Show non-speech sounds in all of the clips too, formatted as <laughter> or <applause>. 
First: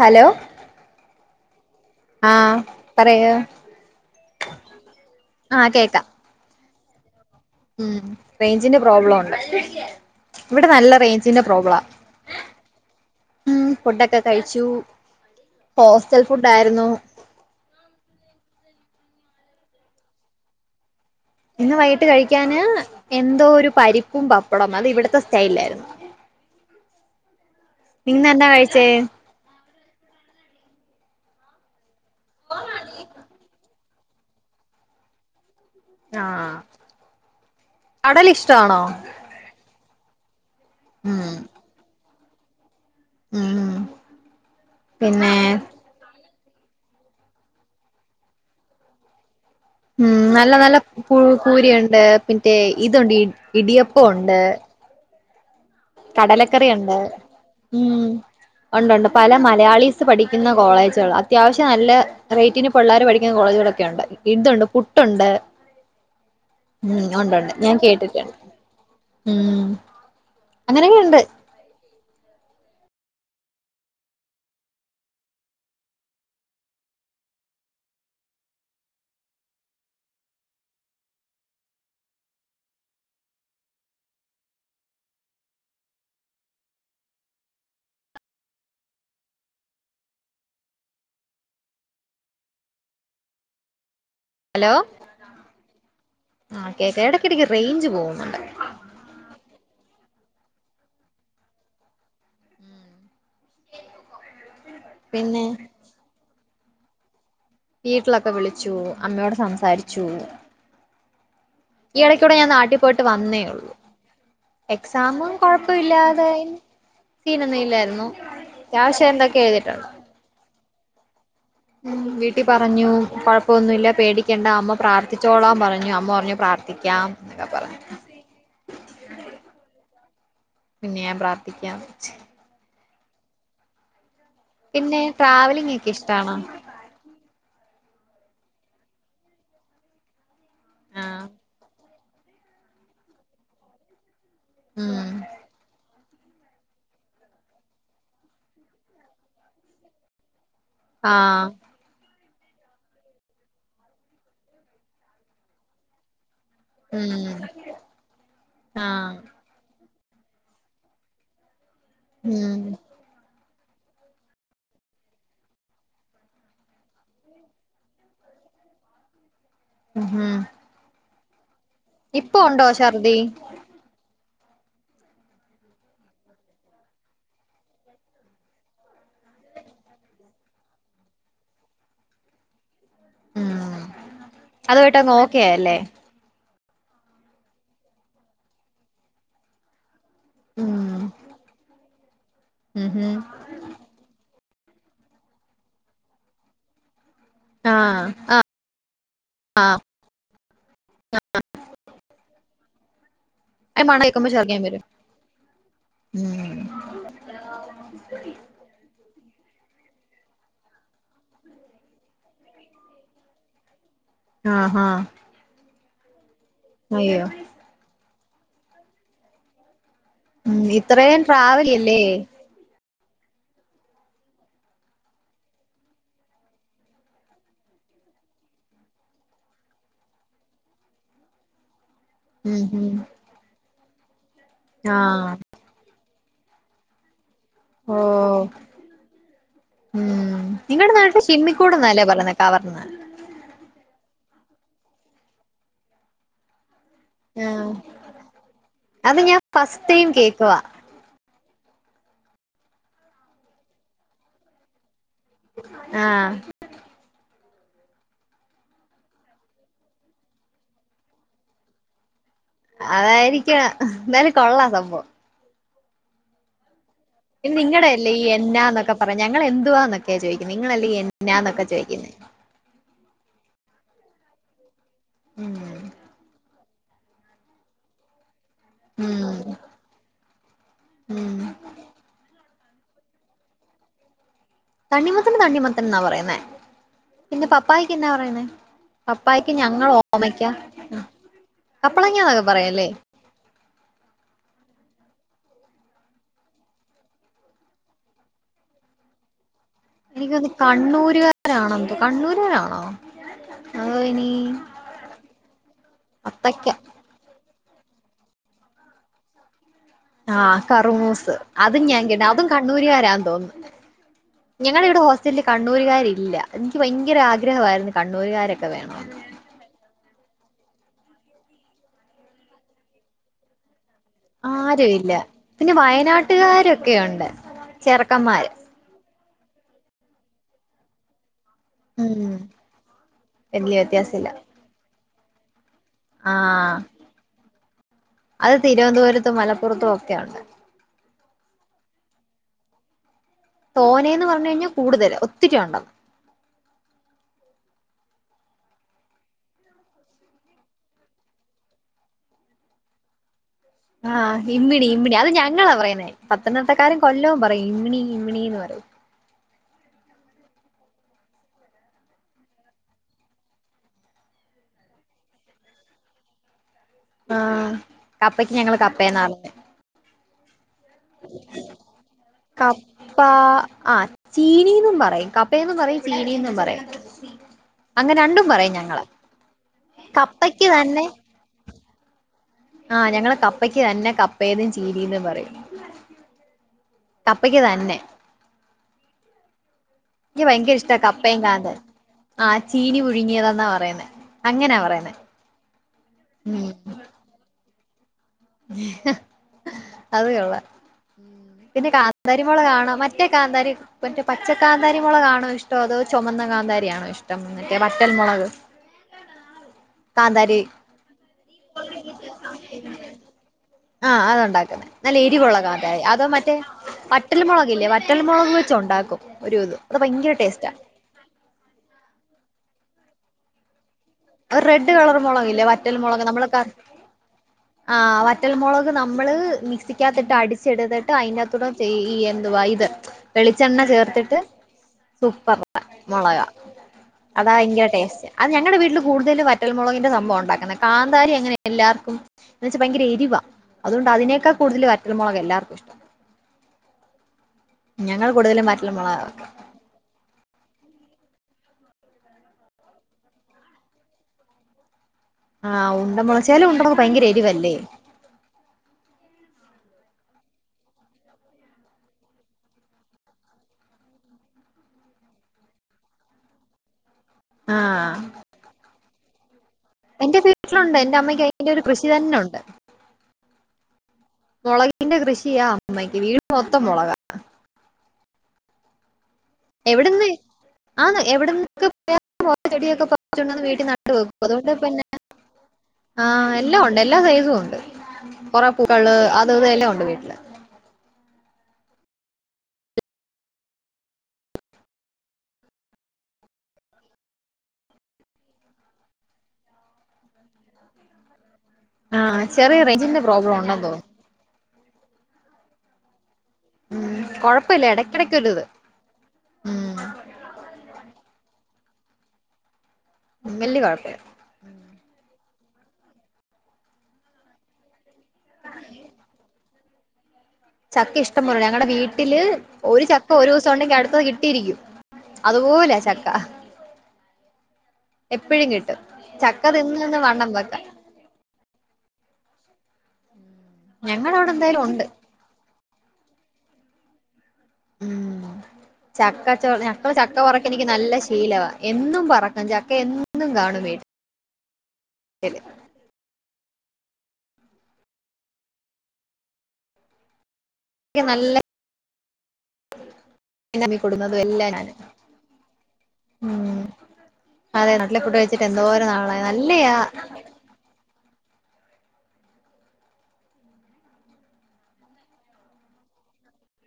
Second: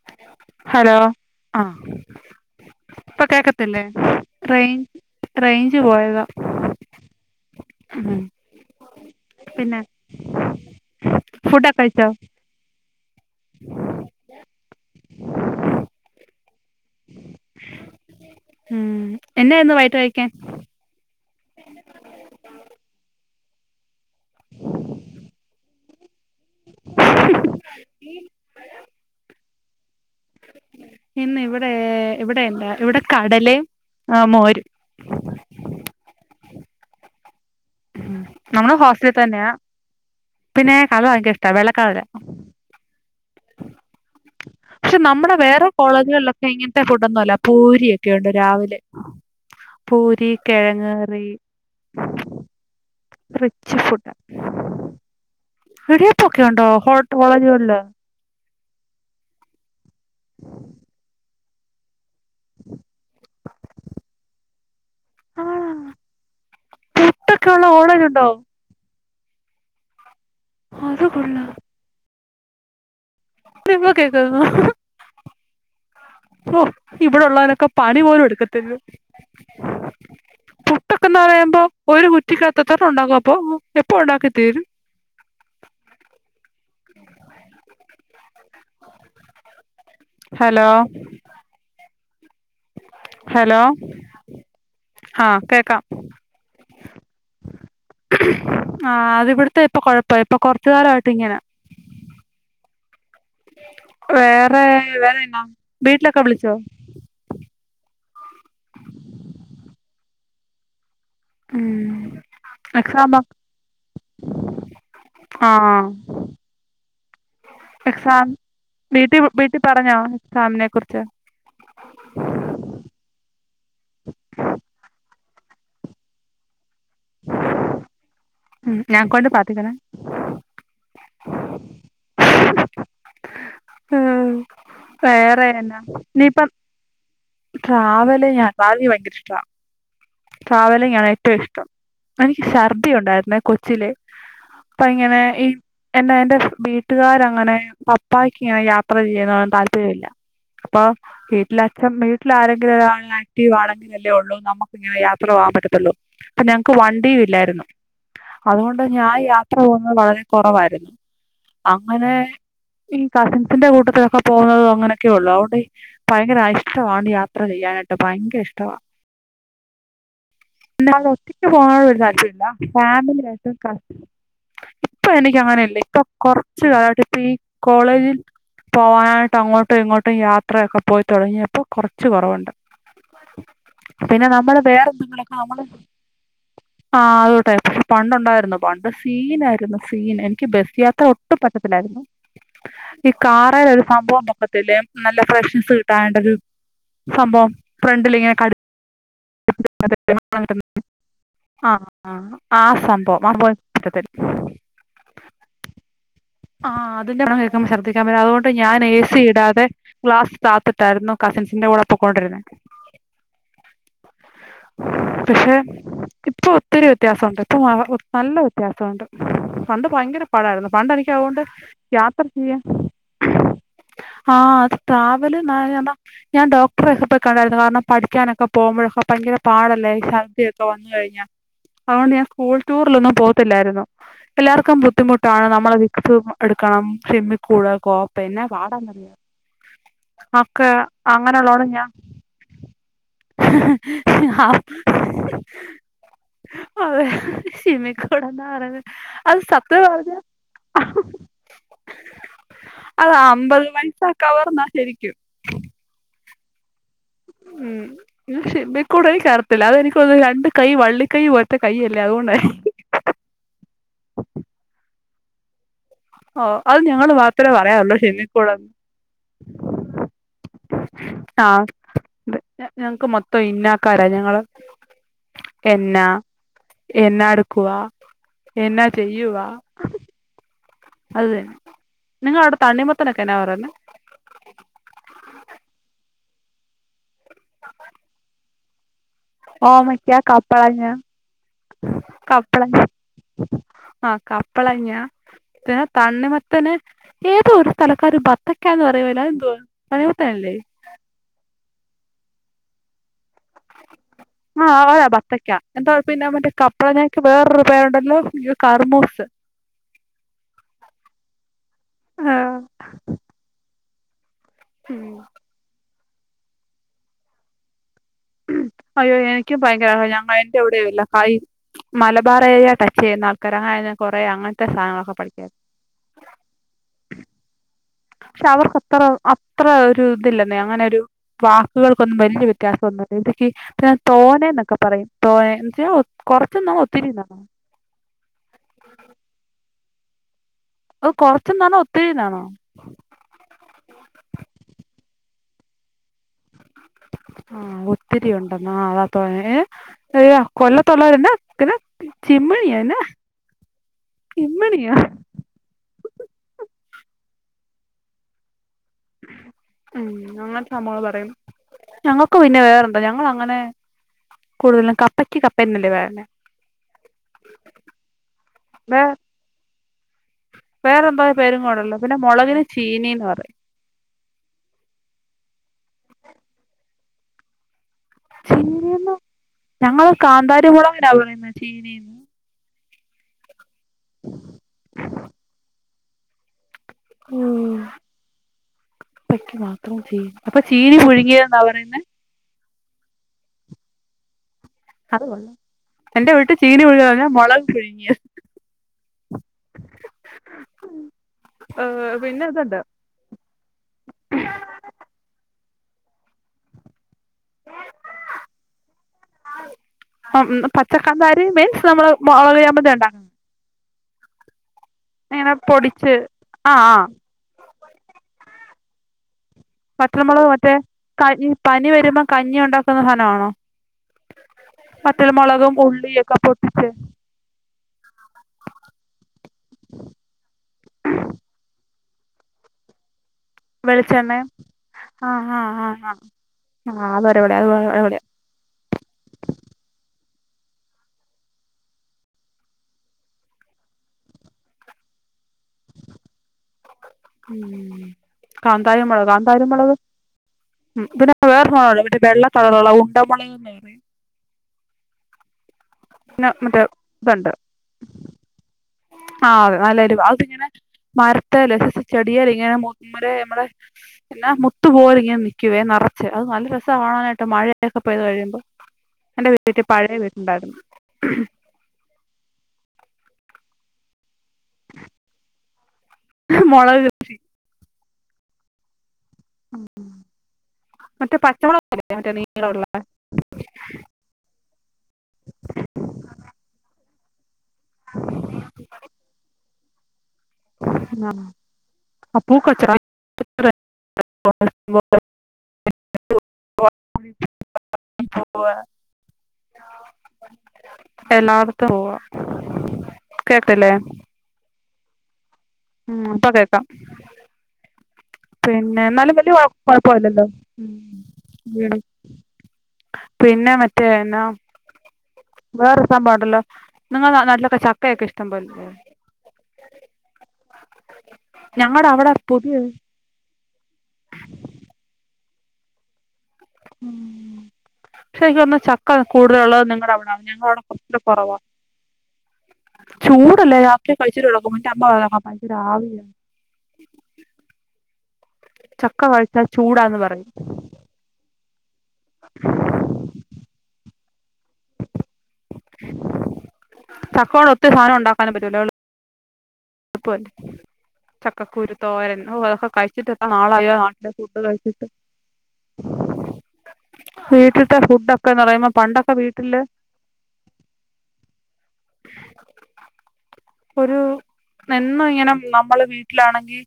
Hello hello അ ആഹ് ഇപ്പൊ പറയൂ കേക്കത്തില്ലേ റേയി ആഹ് റെയ്ഞ്ച് കേക്കാം പോയതാ ഉം റേഞ്ചിന്റെ പ്രോബ്ലം ഉണ്ട് പിന്നെ ഇവിടെ നല്ല റേഞ്ചിന്റെ ഫുഡൊക്കെ പ്രോബ്ലാ കഴിച്ചോ ഉം ഫുഡൊക്കെ കഴിച്ചു ഹോസ്റ്റൽ ഫുഡ് ആയിരുന്നു ഉം എന്നെയിരുന്നു വൈകിട്ട് കഴിക്കാൻ ഇന്ന് വൈകിട്ട് കഴിക്കാന് എന്തോ ഒരു പരിപ്പും പപ്പടവും അത് ഇവിടത്തെ സ്റ്റൈയിൽ ആയിരുന്നു <inaudible> ഇന്ന് എന്താ കഴിച്ചേ ഇന്ന് ഇവിടെ ഇവിടെ എന്താ ഇവിടെ കടലയും ആ മോരും ആഹ് ഉം കടല നമ്മള് ഇഷ്ടാണോ ഹോസ്റ്റലിൽ തന്നെയാ പിന്നെ കടല ഉം ഭയങ്കര ഇഷ്ടാ വെള്ളകടല ഉം പക്ഷെ പിന്നെ നമ്മുടെ വേറെ കോളേജുകളിലൊക്കെ ഇങ്ങൻത്തെ ഫുഡൊന്നും അല്ല പൂരി ഒക്കെ ഉണ്ട് രാവിലെ ഉം പൂരി നല്ല നല്ല കിഴങ്ങ് കറി പുയി പൂരി ഉണ്ട് പിന്നെ ഇതുണ്ട് റിച്ച് ഇടിയപ്പം ഫുഡ് ഉണ്ട് ഇടിയപ്പൊക്കെ ഉണ്ടോ കടലക്കറി ഉണ്ട് ഹോട്ട് കോളേജുകളില് ഉം ഉണ്ട് ഉണ്ട് പല മലയാളീസ് പഠിക്കുന്ന കോളേജുകളാ അത്യാവശ്യം നല്ല റേറ്റിന് പിള്ളേർ പഠിക്ക്ന്ന കോളേജുകളൊക്കെ ഉണ്ട് ഇതുണ്ട് പുട്ടുണ്ട് ആണോ ഉം ഒണ്ട് പുട്ടൊക്കെ ഉണ്ട് ഉള്ള ഞാൻ കോളേജുണ്ടോ കേട്ടിട്ടുണ്ട് ഉം അങ്ങനെയൊക്കെ അത് ഉണ്ട് കൊള്ള ഇനിപ്പ കേക്കാര്ന്നോ ഓ ഇവിടൊള്ളവനൊക്കെ പണി പോലും എടുക്കത്തില്ല പുട്ടൊക്കന്ന് പറയ്മ്പം ഒരു കുറ്റിക്കാത്തെത്രെണ്ണം ഒണ്ടാകു അപ്പൊ എപ്പൊ ഒണ്ടാക്കി തീരും ഹലോ ഹലോ ഹലോ ആ കേക്കാം ആഹ് കേക്ക എടക്കെടക്ക് റേഞ്ച് പോവ്ന്നുണ്ട് ആഹ് അത് ഇവ്ട്ത്തെ ഇപ്പൊ കൊയപ്പ ഇപ്പ കൊറച്ച് കാലായി. ട്ട് ഇങ്ങന വേറെ വേറെന്നാ പിന്നെ വീട്ടിലൊക്കെ വിളിച്ചോ വീട്ടിലൊക്കെ വിളിച്ചു അമ്മയോട് സംസാരിച്ചു ഈ ഉം എടക്കൂടെ ഞാൻ നാട്ടി പോയിട്ട് എക്സാം വന്നേ ഒള്ളൂ എക്സാമും ആ കൊഴപ്പല്ലാതായ് സീനൊന്നും ഇല്ലാരുന്നു എക്സാം ഞാൻ പക്ഷെ എന്തൊക്കെയോ എഴുതിട്ടോണ്ട് സാറിനെ കുറിച്ച് ഉം വീട്ടി പറഞ്ഞു കൊഴപ്പൊന്നുല്ല പേടിക്കണ്ട അമ്മ പ്രാർത്ഥിച്ചോളാം പറഞ്ഞു അമ്മ പറഞ്ഞു പ്രാർത്ഥിക്കാം എന്നാ പറഞ്ഞു ഉം ഞാൻക്കൊണ്ട് പാത്തിക്ക്ണ് പിന്നെ ഞാൻ പ്രാർത്ഥിക്കാം ഉം പിന്നെ ട്രാവലിംഗ് വേറെയെന്നാ ഒക്കെ ഇഷ്ടാണോ ഇനിപ്പം ട്രാവലെ ഞാൻ ട്രാവല് ഭയങ്കര ഇഷ്ട്ടാ ട്രാവലിംഗ് ആണ് ആഹ് ഏറ്റോം ഇഷ്ടം എനിക്ക് ശർദ്ദി ഒണ്ടാര്ന്നെ കൊച്ചിലെ അപ്പ ഉം എങ്ങനെ ഈ എന്നാ എന്റെ വീട്ടുകാരങ്ങനെ പപ്പായ്ക്ക് ഇങ്ങനെ യാത്ര ചെയ്യുന്നോടെന്നും താല്പര്യല്ല അപ്പൊ ആഹ് വീട്ടിലച്ചൻ വീട്ടിലാരെങ്കിലു ഒരാള് ആക്റ്റീവാണെങ്കിലല്ലെ ഒള്ളൂ നമ്മക് യാത്ര പോവാം പറ്റത്തൊള്ളൂ പിന്ന ഞങ്ങക്ക് വണ്ടിയു ഉം ഇല്ലാരുന്നു അതുകൊണ്ട് ഞാൻ ആഹ് യാ പോകുന്ന വളരെ കൊറവാര്ന്ന് അങ്ങനെ ഉം ഈ കസിൻസിന്റെ കൂട്ടത്തിലൊക്ക പോന്നത് അങ്ങനൊക്കെ ഒള്ളു അതൊണ്ടെ ഭയങ്കര അരിഷ്ടവാണ് യാത്ര ചെയ്യാനായിട്ട് ഭയങ്കര ഇഷ്ടവ മ്ഹു എന്നാൽ ഒറ്റക്ക് പോവാൻ ഒരു താൽപര്യല്ല ഉണ്ടോ ഛർദി ഫാമിലിയായിട്ട് കസിൻ ഇപ്പ എനിക്കങ്ങനെ അല്ലേ ഇപ്പൊ കൊറച്ച് കാലായിട്ട് ഇപ്പൊ ഈ കോളേജിൽ പോവാനാട്ട് അങ്ങോട്ടും ഇങ്ങോട്ടും യാത്രയൊക്ക പോയി തൊടങ്ങിയപ്പോ കൊറച്ച് കൊറവോണ്ട് ഉം പിന്നെ നമ്മള് അതുമായിട്ടങ്ങ് വേറെന്തങ്കിലൊക്ക ഓക്കെ നമ്മള് ആയല്ലേ ആഹ് അതോട്ടെ പണ്ടോണ്ടാര്ന്ന് പണ്ട് സീനാരുന്നു സീന് എനിക്ക് ബസ്സ് ഉം യാത്ര ഒട്ടും പറ്റത്തില്ലാരുന്നു ഉം ഈ ഹും കാർ അയ്ലൊര് സംഭവം വെക്കത്തില്ലേ നല്ല ഫ്രഷ്നസ് കിട്ടാനാട്ട് ഒരു സംഭവം ആഹ് ഫ്രണ്ടിൽ ഇങ്ങനെ അഹ് കടി <inaudible> ആഹ് അ ആഹ് സംഭവം ആ സംഭവം എന്ക്ക് അയിന്റെ മണം പറ്റത്തെല്ല കേക്കുമ്പോ ഛർദിക്കാൻ വരും ഉം ആഹ് അതിന്റെ മണം കേക്കുമ്പ ശർദ്ധിക്കാം വെരും അതുകൊണ്ട് ഞാൻ എ സി ഇടാതെ ഗ്ലാസ് താത്തിട്ടാരുന്നു കസിൻസിന്റെ കൂടെ പൊക്കൊണ്ടിരുന്നെ ആഹ് ഹഹ് പക്ഷെ ഇപ്പൊ ഒത്തിരി വ്യത്യാസൊണ്ട് ഇപ്പ മാറും നല്ല വ്യത്യാസൊണ്ട് പണ്ട് ഭയങ്കര ഉം പാടാരുന്നു പണ്ട് ഇത്രയും എനിക്കതോണ്ട് ട്രാവൽ ചെയ്യല്ലേ യാത്ര ചെയ്യാൻ ആഹ് അത് ട്രാവെല് നായാമ്പ ഞാൻ ഡോക്ടറെ ഒക്ക പോയി കണ്ടാര്ന്നു കാരണം പഠിക്കാനൊക്ക പോകുമ്പഴൊക്ക ഭയങ്കര പാടല്ലേ ശർദ്ധിയൊക്ക വന്ന് കയ്ഞ്ഞ അതോണ്ട് ഞാൻ സ്കൂൾ ഉം ഹും ടൂറിലൊന്നും പോകത്തില്ലാര്ന്നു എല്ലാർക്കും ആഹ് ബുദ്ധിമുട്ടാണ് നമ്മളൊര് സൂമ് എടുക്കണം ചിമ്മിക്കൂട് ഓ കോപ്പെ എന്നാ പാടാന്നറിയോ ഉം ഒക്കെ നിങ്ങടെ നാട്ടിൽ അങ്ങനെള്ളോണ്ട് ഞാൻ ഷിമ്മിക്കൂട്ന്നല്ലേ പറയുന്നെ കവർന്ന് അതെ ആഹ് സിമ്മിക്കൂടെന്നാ പറഞ്ഞത് അത് സത്യം പറഞ്ഞ ക്കുവാ അതാ അമ്പത് പൈസ കവർന്നാ ശരിക്കും ആഹ് ഉം ഇത് ഷിമ്മി ക്കൂട് അറിയത്തില്ല അതെനിക്ക്തോന്നുന്നെ രണ്ട് കൈ വള്ളിക്കൈ പോലത്തെ കൈ അല്ലേ അതുകൊണ്ടായിരിക്കും അതായിരിക്ക്യ എന്തായാലും കൊള്ളാം സംഭവം ഓ അത് ഞങ്ങള് വാ നിങ്ങടെല്ലേ ഈ എന്നാന്നെക്കെ പറഞ്ഞ ഞങ്ങള് എന്തുവാന്നൊക്കെ ചോയിക്കുന്നെ നിങ്ങളല്ലേ ആഹ് എന്നന്നൊക്കെ ചോദിക്കുന്നേ അതെ ഞങ്ങക്ക് മൊത്തം ഇന്നക്കാര ഞങ്ങള് ഉം എന്ന എന്നാടുക്കവാ എന്ന ഉം ചെയ്യുവാ അത് ഉം തന്നെ നിങ്ങളവിടെ തണ്ണിമത്തനൊക്കെന്നാ പറയുന്നെ തണ്ണിമത്തന് തണ്ണിമത്തൻ എന്നാ പറയുന്നേ പിന്റെ പപ്പായക്ക് എന്ന പറയുന്നേ പപ്പായക്ക് ഞങ്ങള് ഓമയ്ക്ക കപ്പളങ്ങാന്നൊക്കെ കപ്പളങ്ങ പറയുല്ലേ ആഹ് കപ്പളങ്ങ പിന്നെ തണ്ണി മത്തന് ഏതോ ഒരു സ്ഥലക്കാര് ബത്തക്കാന്ന് പറയുവല്ലെ അതന്താ എനിക്കത് കണ്ണൂര് കാരാണോ എന്തോ കണ്ണൂരനാണോ അതോ ഇനി- ആഹ് ആ ബത്തയ്ക്കാ എന്താ പിന്നെ മറ്റേ അത്തയ്ക്ക കപ്പളങ്ങക്ക് വേറൊരു പേരുണ്ടല്ലോ കറുമൂസ് ആഹ് കറമൂസ് അതും ഞാൻ കേട്ട് അതും കണ്ണൂര്കാരാന്ന് തോന്നുന്നു ഞങ്ങള ഇവിടെ ഉം ഹോസ്റ്റലില് കണ്ണൂര്കാരില്ല എനിക്ക് ഭയങ്കര ആഗ്രഹമായിരുന്നു കണ്ണൂര്കാരൊക്കെ വേണമെന്ന് എനിക്ക് ഭയങ്കര ഭയങ്കരമായിട്ട് എവിടെയുള്ള ഹായ് മലബാറ് ഏരിയ ടച്ച് ചെയ്യുന്ന ആൾക്കാര് അതാര- കൊറേ അങ്ങനത്തെ ആരും ഇല്ല സാധങ്ങളൊക്കെ പഠിക്കാ പിന്നെ വയനാട്ടുകാരൊക്കെയുണ്ട് ചെർക്കം - പക്ഷെ അവർക്കത്ര അത്ര ഒരു ഇതില്ലെന്നേ അങ്ങനെ ഒരു പാ- വാക്കുകൾക്കൊന്നും ഉം വല്ല്യ വ്യത്യാസന്നുല്ല ഇതിക്ക് വല്യ പിന്നെ വ്യത്യാസമില്ല തോനെന്നൊക്കെ പറയും തോനെ - ആഹ് അത് തിരുവൻതോരത്തും മലപ്പുറത്തും ഒക്കെ ഉണ്ട് ഓ കൊറച്ച് എന്നാണോ ഒത്തിരിന്നാണോ തോനേ എന്ന് പറഞ്ഞു കഴിഞ്ഞാൽ കൂടുതല് ഒത്തിരി ഒണ്ടെന്ന് ആഹ് ഒത്തിരി ഒണ്ടന്ന് അതാ തോനേ അയ്യോ കൊല്ലത്ത് ഉള്ളോരെന്ന ചിക്കന് ചിമ്മണിയ എന്നാ - ആഹ് ഇമ്മിണി ഇമ്മിണി അത് ഞങ്ങളാ പറയുന്നേ പത്തനംത്തിട്ടക്കാര് കൊല്ലവും പറയും ഇമ്മിണി ഇമ്മിണിന്ന് പറയും ഉം അങ്ങനത്തെ സംഭവങ്ങള് പറയും ഞങ്ങൾക്ക് പിന്നെ വേറെന്താ ഞങ്ങളങ്ങനെ- കൂഴല <unintelligible> ക്ക കപ്പക്ക് കപ്പ എന്നല്ലെ പറയണേ ആഹ് കപ്പക്ക് ഞങ്ങള് കപ്പെന്നാ പറയുന്നെ വേറെ എന്താ പേരും കൂടെ ഒണ്ട് ല് പിന്നെ മൊളകിന് കപ്പ ചീനീന്ന് പറയും ആ ചീനീന്നും പറയും കപ്പയെന്നും പറയും ചീനീന്നും പറയും അങ്ങ് രണ്ടും പറയും ഞങ്ങള് ചീനിന്നും ഞങ്ങള് കപ്പയ്ക്ക് കാന്താരിമുളകിനാ പറയുന്ന ചീനിന്ന് ആഹ് ഞങ്ങള് കപ്പക്ക് തന്നെ കപ്പെന്നും ചീനിന്നും പറയും കപ്പക്ക് തന്നെ അപ്പ ചീനി പുഴുങ്ങിയെന്നാ പറയുന്നേ ആഹ് ചീനി പുഴുങ്ങിയതന്നാ പറയുന്നെ അങ്ങനാ പറയുന്നെ എന്റെ വീട്ടി ഉം ചീനി പുഴുങ്ങാന്ന് പറഞ്ഞ മൊളക് പുഴുങ്ങിയത് അത് കൊള്ളാം പിന്നെ ഏഹ് കാന്താരി പിന്നെ ഇതുണ്ട് മൊളകാണോ മറ്റേ കാന്താരി മറ്റേ പച്ചക്കാ- കാന്താരി മൊളകാണോ ഇഷ്ടം അതോ ചൊമന്ന കാന്തരിയാണോ ഇഷ്ട്ടം മറ്റേ വറ്റൽ മൊളക് കാന്താരി കാന്താരി മീൻസ് നമ്മള് മൊളക് ചമ്മന്തിയിണ്ടാ- ആഹ് അത് ഒണ്ടാക്കും നല്ല ഇങ്ങനെ എരിവുള്ള കാതാരി പൊടിച്ച് അതോ മറ്റേ ആഹ് മൻ- ആഹ് വറ്റൽ മൊളകില്ലേ വറ്റൽ മൊളക് വെച്ച് ഒണ്ടാക്കും ഒരു ഇത്- അത് ഭയങ്കര വറ്റൽമൊളക് ടേസ്റ്റാ മറ്റേ ക പനി വരുമ്പോ കഞ്ഞി ഒണ്ടാക്കുന്ന സാധന ആണോ ഒരു റെഡ് കളർ വറ്റൽ മുളകില്ലേ മൊളകും വറ്റൽ മുളക് ഉള്ളിയൊക്കെ നമ്മള് ക പൊട്ടിച്ച്- ആഹ് വറ്റൽമൊളക് നമ്മള് മിക്സിക്കത്തിട്ട് അടിച്ചെടുത്തിട്ട് അയ്നകത്തൂടെ ചെയ്യ- എന്തുവായിത് വെളിച്ചെണ്ണ ചേർത്തിട്ട് വെളിച്ചെണ്ണയും ആഹ് സൂപ്പറാ ആഹ് ആഹ് മൊളക ആഹ് ആഹ് അതാ അതൊരുപൊളിയാ അത് ഇങ്ങനെ അടിപൊളിയാ ടേസ്റ്റ് അത് ഞങ്ങടെ വീട്ടില് കൂടുതലും വറ്റൽമുളകിന്റെ സംഭവയുണ്ടാക്കന്നെ കാന്താരി എങ്ങനെ എല്ലാർക്കും- എന്ന് വെച്ചാ ഭയങ്കര എരിവാ അത്കൊണ്ട് അതിനേക്കാ കൂടുതല് വറ്റൽ മൊളക് എല്ലാർക്കുയിഷ്ട്ടം ഞങ്ങൾ കൂടുതലും കാന്താരി വറ്റൽമുളകാ മോളാകൊ കാന്താരി മൊളക്- ഉം പിന്നെ വേറെ സാനനംല്ലേ വെള്ള കളറ് ഉള്ളെ ഉണ്ടമുളക്ന്ന് പറയ- ആ ഉണ്ട മുളക് പിന്നെ ചെല മറ്റേ ഉണ്ടമുളക് ഭയങ്കര ഇതുണ്ട് എരിവല്ലേ ആ അതെ നല്ലെരുവാ അതിങ്ങനെ മരത്തേല് ചെടിയേല് ഇങ്ങനെ അമ്മളെ പിന്നെ മുത്തു പോലെ ഇങ്ങനെ നിക്കുവേ നറച്ച് അത് നല്ല രസാ കാണാനായിട്ട് മഴയൊക്കെ ആഹ് പെയ്ത് കഴിയുമ്പോ എന്റെ വീട്ടി പഴയ വീടുണ്ടായിരുന്നു മ്മക്ക് ഒരു കൃഷി തന്നെ ഒണ്ട് മുളകിന്റെ കൃഷിയ അമ്മക്ക് വീട് മൊത്തം മൊളക് മുളക എവിട്ന്ന് ആ മറ്റേ എവിടെന്നെ പച്ചമുളകില്ലേ ക്കെ മറ്റേ <inaudible> നീളമുള്ള ചെടിയൊക്കെ പർ ച്ച്‌ ണ്ടന്ന് വീട്ടി നട്ട് വെക്കും അതുകൊണ്ട് പിന്നെ ആ എല്ലാം ഉണ്ട് എല്ലാ സൈസും ഉണ്ട് കൊറേപ്പൂക്കള് അത് ഇത് എല്ലാണ്ട് വീട്ടില് ആഹ് അപ്പൊ കച്ചറയ് <unintelligible> <unintelligible> <unintelligible> എലാ ആ ചെറിയ റൈജ്ന്റെ പ്രോബ്ലം ഉണ്ടന്ന് തോന്നുന്നു ഉം പ്പകേ ഉം കൊഴപ്പല്ല എടയ്ക്കെടയ്ക്കൊരുത് പിന്നെ എന്നാലും വല്യ കൊഴ കൊഴപ്പല്ലല്ലോ <inaudible> ഉം പിന്നെ വല്യ മറ്റേ കൊഴപ്പല്ല എന്നാ വേറെരു സംഭവണ്ടല്ലോ നിങ്ങളെ നാട്ടിലൊക്കെ ചക്കയെക്കെ ഇഷ്ടം പോലെല്ലേ ചക്ക ഇഷ്ടം പോലെ ഞങ്ങടെ അവിടെ വീട്ടില് പുതിയ ഒരു ചക്ക ഒരൂസണ്ടെങ്കി അടുത്തത് കിട്ടിയിരിക്കും അതുപോല ചക്ക ഉ ക്ഷെ ഇക്ക് എപ്പഴും തോന്നുന്നു കിട്ടും ചക്ക ചക്ക കൂടുതല്ള്ളത് തിന്ന് നിങ്ങട തിന്ന് അവിടാ വണ്ണം വെക്കാം ഞങ്ങളവിട കുറവ ചൂടല്ലേ രാത്രി കഴിച്ചിട്ട് ഞങ്ങളവിടെ കെടക്കുമ്പോ എന്തായാലും ഉണ്ട് ന്റമ്മ പറ അതി രാവിയെ ഉം ചക്ക കഴിച്ചാ ചൊളയാ ങ്ങള് ചൂടാന്ന് ചക്ക പറയും പൊറക്കല് ക്ക് നല്ല ശീലവാ എന്നും പറക്കും ചക്ക എന്നും കാണും വീ <inaudible> ട്ട്ല് ചക്കോണ്ട് ഒത്തിരി സാനം ഉണ്ടാക്കാനും പറ്റുംല്ലോ <unintelligible> എനിക്ക് നല്ല ചക്ക കുരുത്തോരൻ ഔ അക്കെ കഴിച്ചിട്ട് എത്ര നാളായോ മമ്മി നാട്ടിലെ കൊടുന്നതും ഫുഡ്‌ എല്ലാം ഞാന് കഴിച്ചിട്ട് ഉം <inaudible> അതെ വീട്ട്ത്തെ നാട്ടിലെ ഫുഡ് കഴിച്ചിട്ട് ഫുഡൊക്കെന്ന് റയുമ്പോ എന്തോരം പണ്ടൊക്കെ നാളായി വീട്ടില് നല്ലയാ ഒരു എന്നും ഇങ്ങനെ നമ്മള് വീട്ടിലാണെങ്കി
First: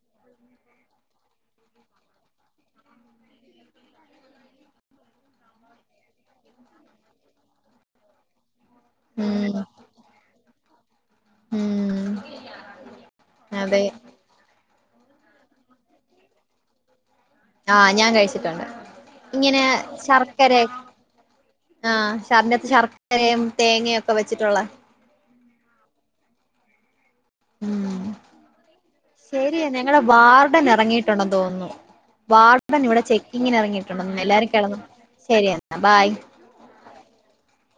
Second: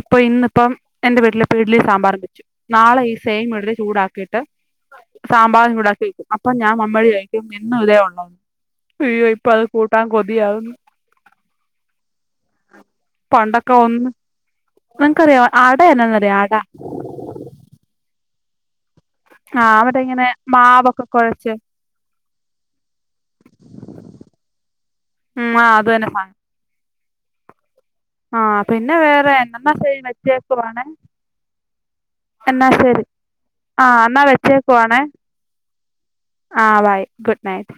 ഇപ്പൊ ഇന്ന്പ്പം എന്റെ വീട്ടില് ഇപ്പ ഇഡലിം സാമ്പാറും വെച്ചു നാളെ ഈ സേയിം ഇഡ്ലി ചൂടാക്കിട്ട് സാമ്പാറും ചൂടാക്കി വെക്കും അപ്പൊ ഞാൻ മമ്മയോട് ചോയ്ക്കും എന്നും ഇതേ ഉള്ളോന്ന് അയ്യോ ഇപ്പൊ ഉം അത് കൂട്ടാ കൊതിയാവുന്നു ഉം <inaudible> പണ്ടക്കെ അതെ ഒന്ന് അൻക്കറിയോ അട ന്നന്നറിയോ അ ട ആ ഞാൻ കഴിച്ചിട്ടുണ്ട് ഇങ്ങനെ ആഹ് മറ്റേ ഇങ്ങനെ ശർക്കര ഒക് <unintelligible> ആഹ്‌ ശർനത്ത് ശർക്കരയും തേങ്ങയൊക്കെ വെച്ചിട്ടുള്ള മ് ആ അത് തന്നെ <unintelligible> മ് ആഹ് പിന്നെ വേറെ എന്നാ ശരിയെന്ന ശരി ഞങ്ങളെ വാർഡൻ വെച്ചേക്കുവാണേ എറങ്ങിട്ടുണ്ടെന്ന് തോന്നുന്നു എന്നാ വാർടൻ ഇവിടെ ശരി ചെക്കിങ്ങിന് ആഹ് എറങ്ങിയിട്ടുടെന്ന് എന്നാ എല്ലാരും കെടന്നു ശരിയെന്ന ബായ് ആഹ്‌ ബൈ ഗുഡ് നൈറ്റ്